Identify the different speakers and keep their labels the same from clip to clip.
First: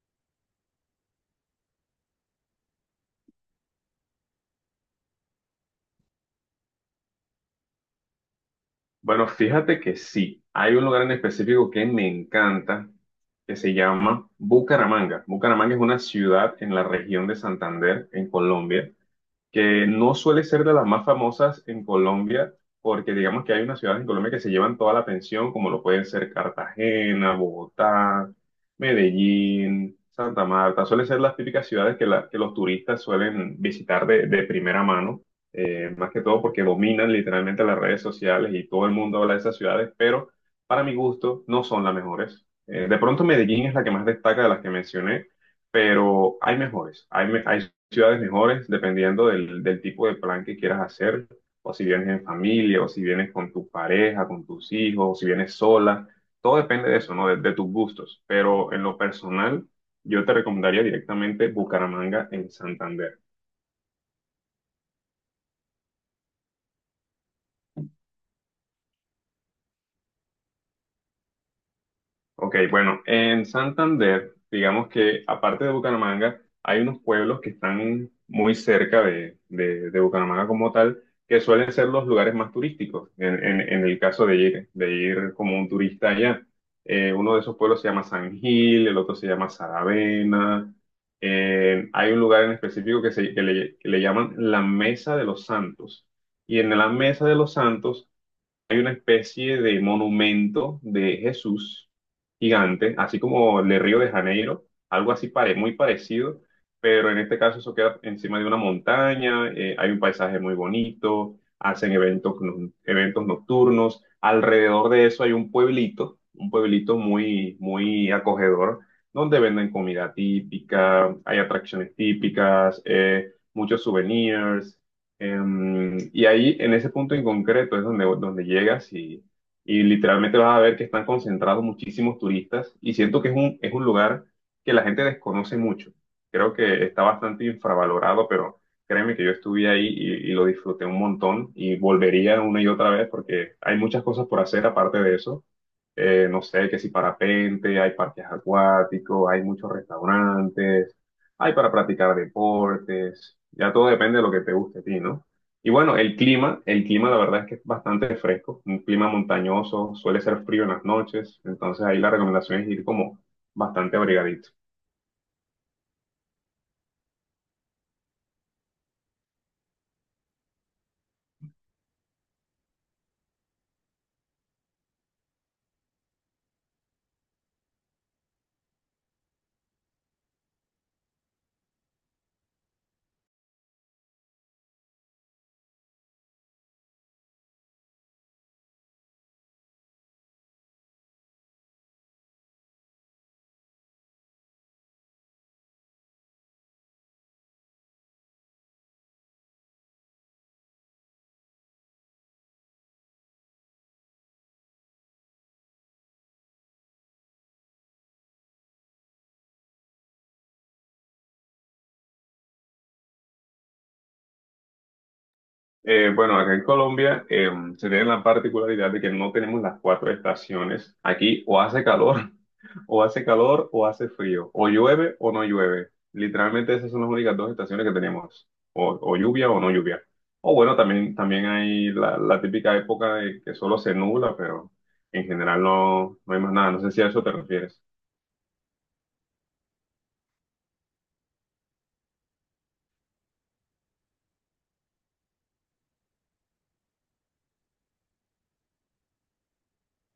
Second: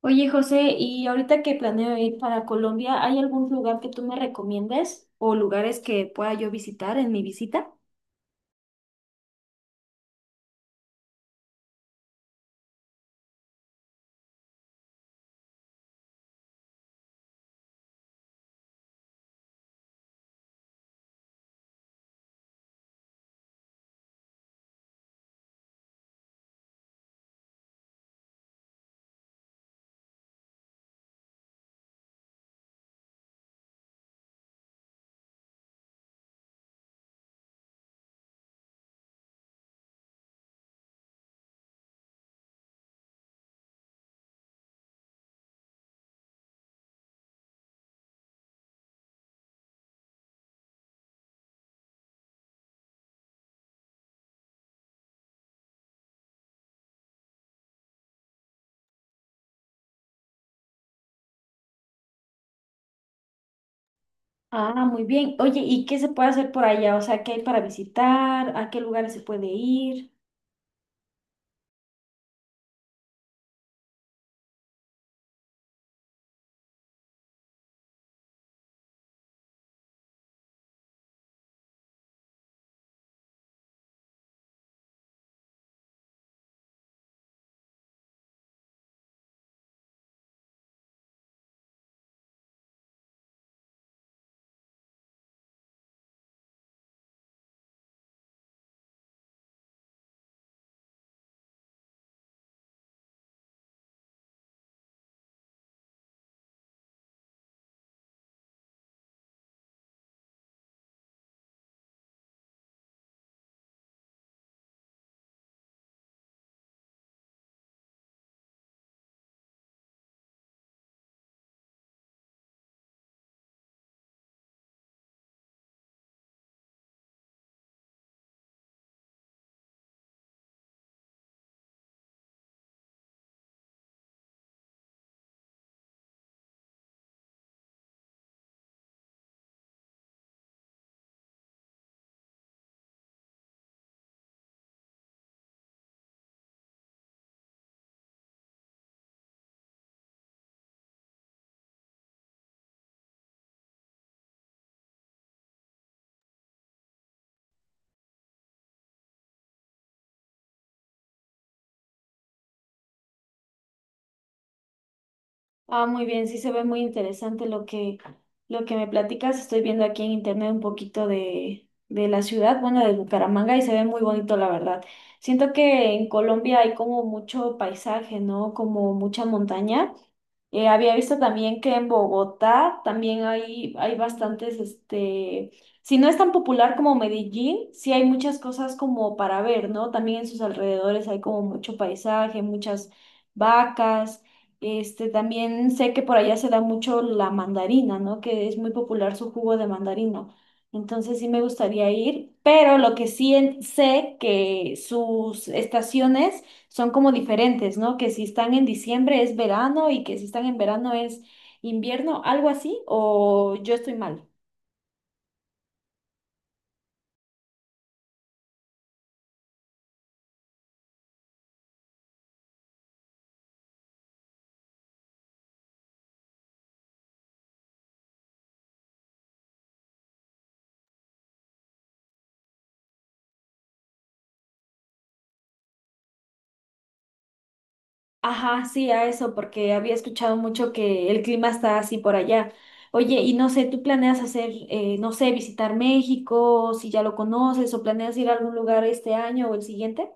Speaker 1: Oye, José, y ahorita que planeo ir para Colombia, ¿hay algún lugar que tú me recomiendes o lugares que pueda yo visitar en mi visita?
Speaker 2: Bueno, fíjate que sí, hay un lugar en específico que me encanta, que se llama Bucaramanga. Bucaramanga es una ciudad en la región de Santander, en Colombia que no suele ser de las más famosas en Colombia, porque digamos que hay unas ciudades en Colombia que se llevan toda la atención, como lo pueden ser Cartagena, Bogotá, Medellín, Santa Marta. Suelen ser las típicas ciudades que los turistas suelen visitar de primera mano, más que todo porque dominan literalmente las redes sociales y todo el mundo habla de esas ciudades, pero para mi gusto no son las mejores. De pronto Medellín es la que más destaca de las que mencioné, pero hay mejores, hay ciudades mejores, dependiendo del tipo de plan que quieras hacer, o si vienes en familia, o si vienes con tu pareja, con tus hijos, o si vienes sola, todo depende de eso, ¿no? De tus gustos, pero en lo personal, yo te recomendaría directamente Bucaramanga en Santander.
Speaker 1: Ah, muy bien. Oye, ¿y qué se puede hacer por allá? O sea, ¿qué hay para visitar? ¿A qué lugares se puede ir?
Speaker 2: Ok, bueno, en Santander, digamos que aparte de Bucaramanga, hay unos pueblos que están muy cerca de Bucaramanga como tal, que suelen ser los lugares más turísticos, en el caso de ir como un turista allá. Uno de esos pueblos se llama San Gil, el otro se llama Saravena. Hay un lugar en específico que le llaman la Mesa de los Santos. Y en la Mesa de los Santos hay una especie de monumento de Jesús gigante, así como el de Río de Janeiro, algo así muy parecido, pero en este caso eso queda encima de una montaña, hay un paisaje muy bonito, hacen eventos, eventos nocturnos, alrededor de eso hay un pueblito muy, muy acogedor, donde venden comida típica, hay atracciones típicas, muchos souvenirs. Y ahí, en ese punto en concreto, es donde, donde llegas y literalmente vas a ver que están concentrados muchísimos turistas y siento que es un lugar que la gente desconoce mucho. Creo que está bastante infravalorado, pero créeme que yo estuve ahí y lo disfruté un montón y volvería una y otra vez porque hay muchas cosas por hacer aparte de eso. No sé, que si parapente, hay parques acuáticos, hay muchos restaurantes hay para practicar deportes, ya todo depende de lo que te guste a ti, ¿no? Y bueno, el clima la verdad es que es bastante fresco, un clima montañoso, suele ser frío en las noches, entonces ahí la recomendación es ir como bastante abrigadito.
Speaker 1: Ah, muy bien, sí se ve muy interesante lo que me platicas. Estoy viendo aquí en internet un poquito de la ciudad, bueno, de Bucaramanga, y se ve muy bonito, la verdad. Siento que en Colombia hay como mucho paisaje, ¿no? Como mucha montaña. Había visto también que en Bogotá también hay bastantes, este, si no es tan popular como Medellín, sí hay muchas cosas como para ver, ¿no? También en sus alrededores hay como mucho paisaje, muchas vacas. Este, también sé que por allá se da mucho la mandarina, ¿no? Que es muy popular su jugo de mandarina. Entonces sí me gustaría ir, pero lo que sé que sus estaciones son como diferentes, ¿no? Que si están en diciembre es verano y que si están en verano es invierno, algo así, o yo estoy mal.
Speaker 2: Bueno, acá en Colombia se tiene la particularidad de que no tenemos las cuatro estaciones. Aquí o hace calor, o hace calor, o hace frío, o llueve o no llueve. Literalmente esas son las únicas dos estaciones que tenemos, o lluvia o no lluvia. O bueno, también hay la típica época de que solo se nubla, pero en general no hay más nada. No sé si a eso te refieres.
Speaker 1: Ajá, sí, a eso, porque había escuchado mucho que el clima está así por allá. Oye, y no sé, ¿tú planeas hacer, no sé, visitar México, si ya lo conoces, o planeas ir a algún lugar este año o el siguiente?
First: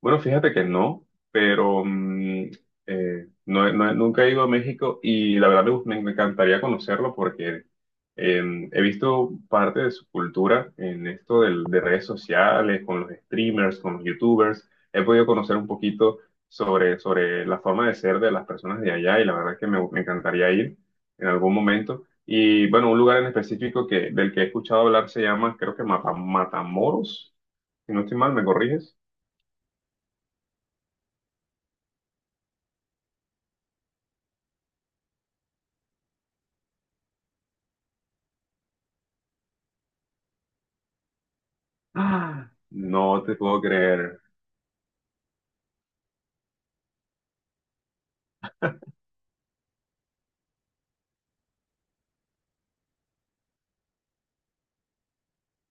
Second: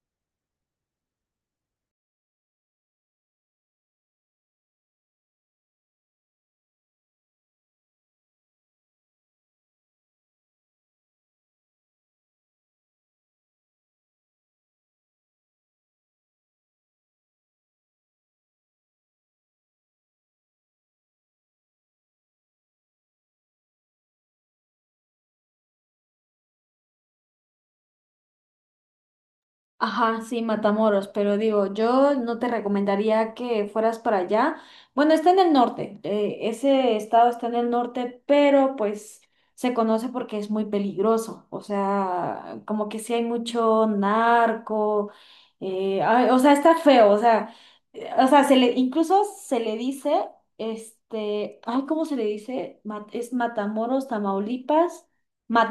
Speaker 2: Bueno, fíjate que no, pero no, nunca he ido a México y la verdad me, me encantaría conocerlo porque he visto parte de su cultura en esto de redes sociales, con los streamers, con los youtubers. He podido conocer un poquito sobre la forma de ser de las personas de allá y la verdad es que me encantaría ir en algún momento. Y bueno, un lugar en específico del que he escuchado hablar se llama, creo que Matamoros, si no estoy mal, ¿me corriges?
Speaker 1: Ajá, sí, Matamoros, pero digo, yo no te recomendaría que fueras para allá. Bueno, está en el norte, ese estado está en el norte, pero pues se conoce porque es muy peligroso, o
Speaker 2: Ah,
Speaker 1: sea, como que sí
Speaker 2: no
Speaker 1: hay
Speaker 2: te puedo
Speaker 1: mucho
Speaker 2: creer.
Speaker 1: narco, ay, o sea, está feo, o sea, se le, incluso se le dice, este, ay, ¿cómo se le dice? Es Matamoros, Tamaulipas,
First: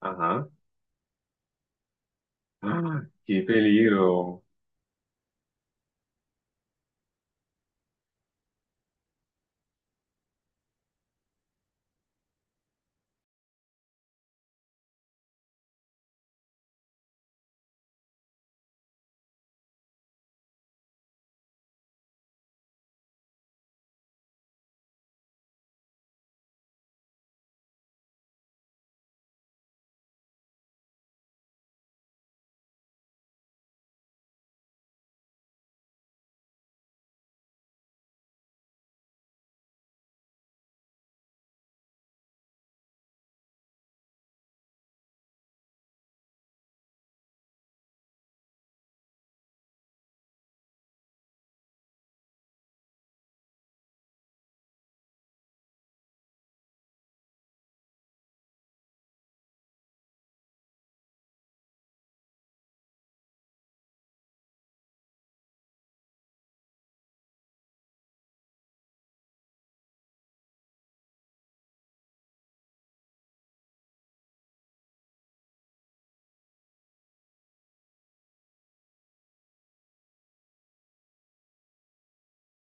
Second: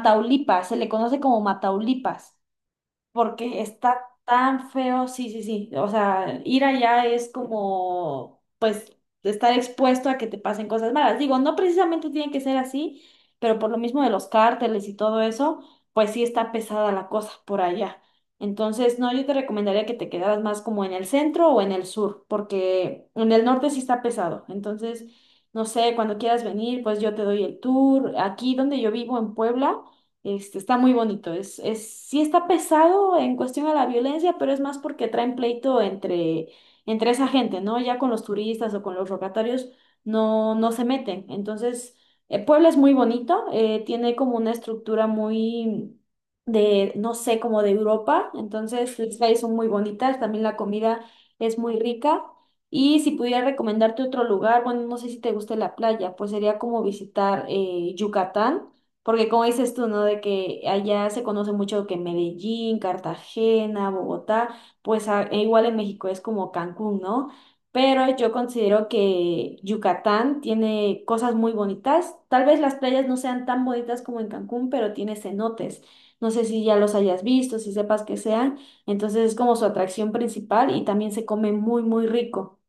Speaker 2: Ajá.
Speaker 1: se le conoce como Mataulipas
Speaker 2: Ah, qué
Speaker 1: porque está
Speaker 2: peligro.
Speaker 1: tan feo, sí, sí, sí. O sea, ir allá es como, pues, estar expuesto a que te pasen cosas malas. Digo, no precisamente tiene que ser así, pero por lo mismo de los cárteles y todo eso, pues sí está pesada la cosa por allá. Entonces, no, yo te recomendaría que te quedaras más como en el centro o en el sur, porque en el norte sí está pesado. Entonces, no sé, cuando quieras venir, pues yo te doy el tour. Aquí donde yo vivo, en Puebla, este, está muy bonito. Sí está pesado en cuestión a la violencia, pero es más porque traen pleito entre esa gente, ¿no? Ya con los turistas o con los locatarios no se meten. Entonces, Puebla es muy bonito, tiene como una estructura muy de, no sé, como de Europa. Entonces, las calles son muy bonitas, también la comida es muy rica. Y si pudiera recomendarte otro lugar, bueno, no sé si te guste la playa, pues sería como visitar Yucatán. Porque como dices tú, ¿no? De que allá se conoce mucho que Medellín, Cartagena, Bogotá, pues e igual en México es como Cancún, ¿no? Pero yo considero que Yucatán tiene cosas muy bonitas. Tal vez las playas no sean tan bonitas como en Cancún, pero tiene cenotes. No sé si ya los hayas visto, si sepas que sean. Entonces es como su atracción principal y también se come muy, muy rico.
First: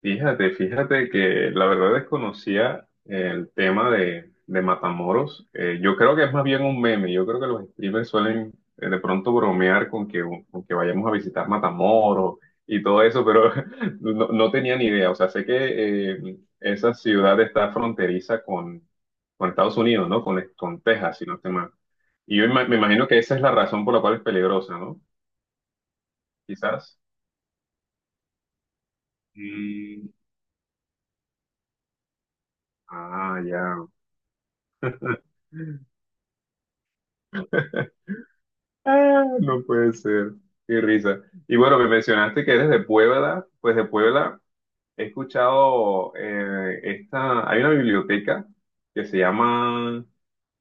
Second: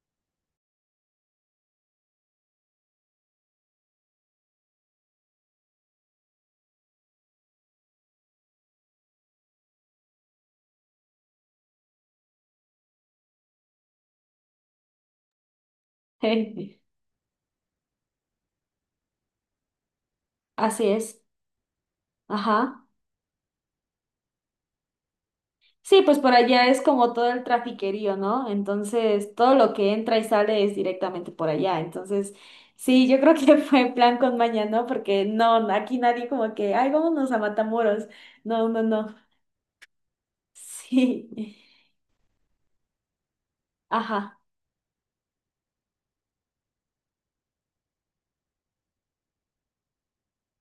Speaker 2: Fíjate, fíjate que la verdad desconocía el tema de Matamoros. Yo creo que es más bien un meme. Yo creo que los streamers suelen de pronto bromear con que vayamos a visitar Matamoros y todo eso, pero no, no tenía ni idea. O sea, sé que esa ciudad está fronteriza con Estados Unidos, ¿no? Con
Speaker 1: Así
Speaker 2: Texas,
Speaker 1: es.
Speaker 2: si no estoy mal. Y yo me
Speaker 1: Ajá.
Speaker 2: imagino que esa es la razón por la cual es peligrosa, ¿no?
Speaker 1: Sí, pues por allá es
Speaker 2: Quizás.
Speaker 1: como todo el trafiquerío, ¿no? Entonces, todo lo que
Speaker 2: Mm.
Speaker 1: entra y sale es directamente por allá. Entonces, sí, yo creo
Speaker 2: Ah,
Speaker 1: que
Speaker 2: ya.
Speaker 1: fue plan con maña, ¿no? Porque no, aquí nadie como que, ay, vámonos a Matamoros. No, no, no.
Speaker 2: Ah, no puede ser. Qué risa.
Speaker 1: Sí.
Speaker 2: Y bueno, me mencionaste que eres de Puebla. Pues de
Speaker 1: Ajá,
Speaker 2: Puebla he escuchado esta. Hay una biblioteca que se llama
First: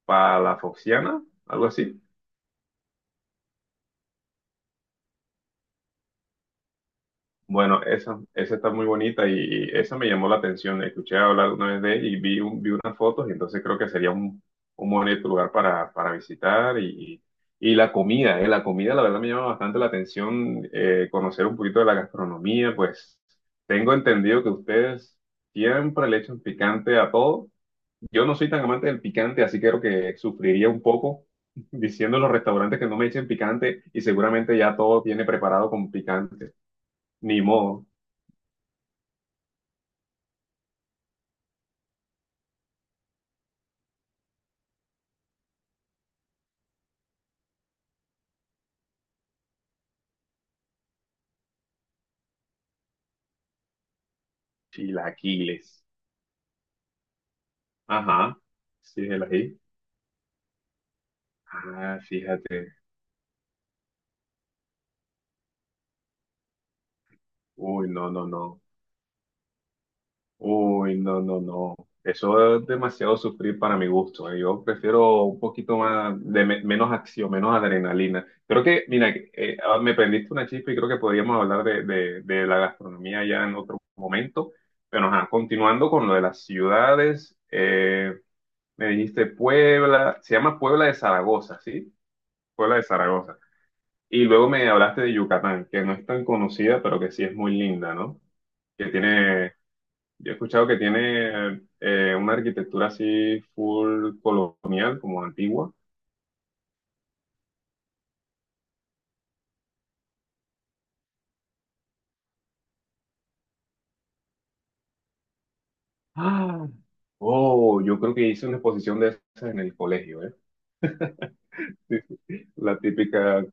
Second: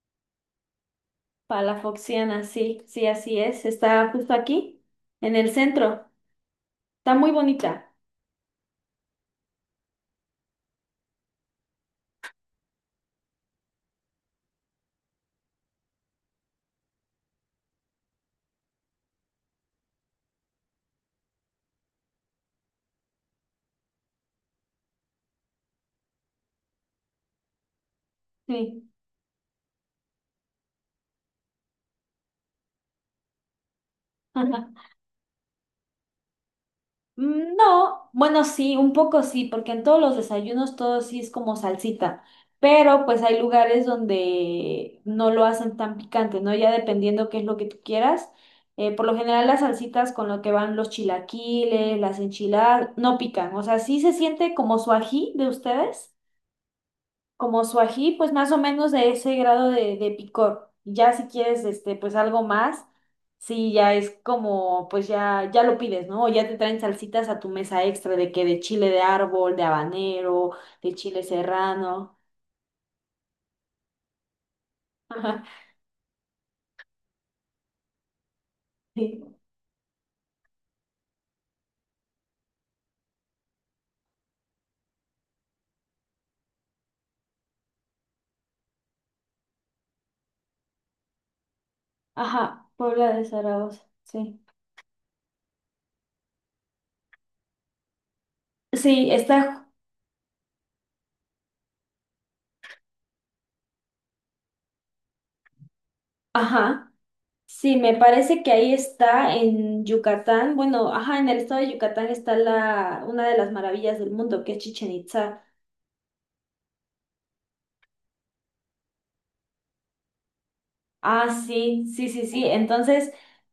Speaker 2: Palafoxiana,
Speaker 1: para
Speaker 2: algo
Speaker 1: la
Speaker 2: así.
Speaker 1: Foxiana, sí, sí, así es. Está justo aquí, en el centro. Está muy
Speaker 2: Bueno,
Speaker 1: bonita.
Speaker 2: esa está muy bonita y esa me llamó la atención. Escuché hablar una vez de ella y vi unas fotos y entonces creo que sería un bonito lugar para visitar y la comida, la comida la verdad me llama bastante la atención conocer un poquito de la gastronomía, pues tengo entendido que ustedes siempre le echan picante a todo. Yo no soy tan amante
Speaker 1: Sí.
Speaker 2: del picante, así que creo que sufriría un poco diciendo en los restaurantes que no me echen picante y seguramente ya todo viene preparado con picante. Ni
Speaker 1: Mm,
Speaker 2: modo.
Speaker 1: no, bueno, sí, un poco sí, porque en todos los desayunos todo sí es como salsita, pero pues hay lugares donde no lo hacen tan picante, ¿no? Ya dependiendo qué es lo que tú quieras. Por lo general las salsitas con lo que van los chilaquiles, las enchiladas, no pican, o sea, sí se siente como su ají de
Speaker 2: Chilaquiles.
Speaker 1: ustedes, como su ají, pues
Speaker 2: Ajá.
Speaker 1: más o menos
Speaker 2: Sí,
Speaker 1: de
Speaker 2: el
Speaker 1: ese
Speaker 2: ají.
Speaker 1: grado de picor. Ya si quieres, este,
Speaker 2: Ah,
Speaker 1: pues algo
Speaker 2: fíjate.
Speaker 1: más, sí, ya es como, pues ya, ya lo pides, ¿no? O ya te traen salsitas a tu mesa
Speaker 2: Uy, no,
Speaker 1: extra
Speaker 2: no,
Speaker 1: de que de
Speaker 2: no.
Speaker 1: chile de árbol, de habanero, de
Speaker 2: Uy, no,
Speaker 1: chile
Speaker 2: no, no.
Speaker 1: serrano.
Speaker 2: Eso es demasiado sufrir para mi gusto. Yo prefiero un
Speaker 1: Ajá,
Speaker 2: poquito más de menos acción, menos adrenalina. Creo que, mira,
Speaker 1: sí.
Speaker 2: me prendiste una chispa y creo que podríamos hablar de, de la gastronomía ya en otro momento. Pero, ajá, continuando con lo de las ciudades, me dijiste Puebla, se llama Puebla de Zaragoza, ¿sí?
Speaker 1: Ajá,
Speaker 2: Puebla de
Speaker 1: Puebla de
Speaker 2: Zaragoza.
Speaker 1: Zaragoza,
Speaker 2: Y
Speaker 1: sí.
Speaker 2: luego me hablaste de Yucatán, que no es tan conocida, pero que sí es muy linda, ¿no? Que
Speaker 1: Sí,
Speaker 2: tiene,
Speaker 1: está,
Speaker 2: yo he escuchado que tiene una arquitectura así full colonial, como antigua.
Speaker 1: ajá. Sí, me parece que ahí está en Yucatán. Bueno, ajá, en el estado de Yucatán está la, una de las maravillas del mundo, que es Chichen Itzá.
Speaker 2: Ah, oh, yo creo que hice una exposición de esas en el colegio, ¿eh?
Speaker 1: Ah, sí,
Speaker 2: Sí,
Speaker 1: sí, sí, sí.
Speaker 2: sí, la
Speaker 1: Entonces,
Speaker 2: típica.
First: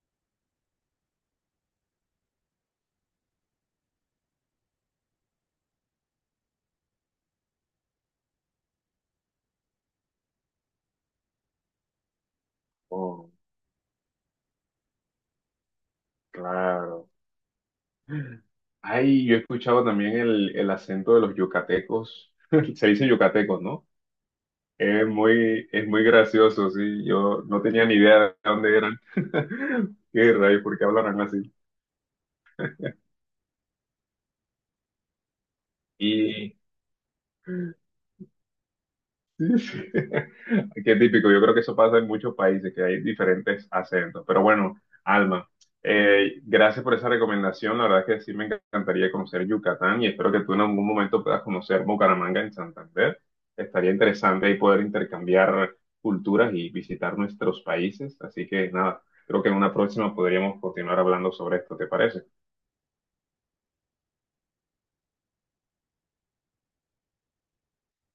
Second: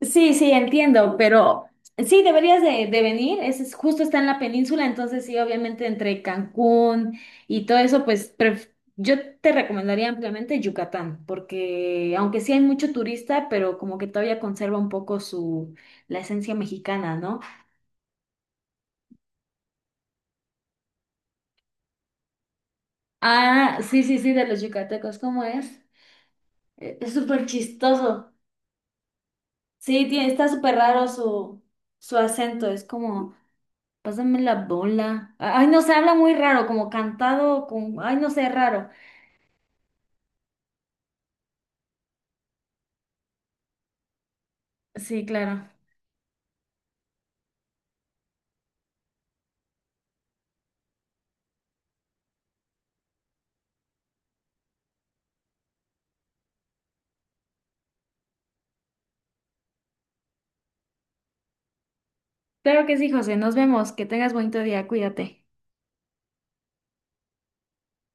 Speaker 1: sí, sí, entiendo, pero sí, deberías de venir. Justo está en la península, entonces sí, obviamente entre Cancún y todo eso, yo te recomendaría ampliamente Yucatán, porque aunque sí hay mucho
Speaker 2: Oh,
Speaker 1: turista, pero como que todavía conserva un poco su la esencia
Speaker 2: claro.
Speaker 1: mexicana, ¿no?
Speaker 2: Ay, yo he escuchado también el acento de los yucatecos. Se dice yucatecos,
Speaker 1: Ah,
Speaker 2: ¿no?
Speaker 1: sí, sí, sí, de los yucatecos, ¿cómo es?
Speaker 2: Es muy gracioso, sí.
Speaker 1: Es
Speaker 2: Yo
Speaker 1: súper
Speaker 2: no tenía ni idea
Speaker 1: chistoso.
Speaker 2: de dónde eran.
Speaker 1: Sí, tiene,
Speaker 2: Qué
Speaker 1: está
Speaker 2: rayos,
Speaker 1: súper
Speaker 2: ¿por qué
Speaker 1: raro
Speaker 2: hablarán así?
Speaker 1: su, su acento, es como... Pásame la bola. Ay, no sé, habla muy
Speaker 2: Y
Speaker 1: raro, como cantado, con... Ay, no sé, raro.
Speaker 2: sí, sí. Qué típico. Yo creo que eso pasa en muchos países, que hay diferentes acentos. Pero bueno,
Speaker 1: Sí,
Speaker 2: Alma,
Speaker 1: claro.
Speaker 2: gracias por esa recomendación. La verdad es que sí me encantaría conocer Yucatán y espero que tú en algún momento puedas conocer Bucaramanga en Santander. Estaría interesante ahí poder intercambiar culturas y visitar nuestros países. Así que nada, creo que en una próxima podríamos continuar hablando sobre esto. ¿Te parece?
Speaker 1: Claro que sí, José. Nos vemos. Que tengas bonito día. Cuídate.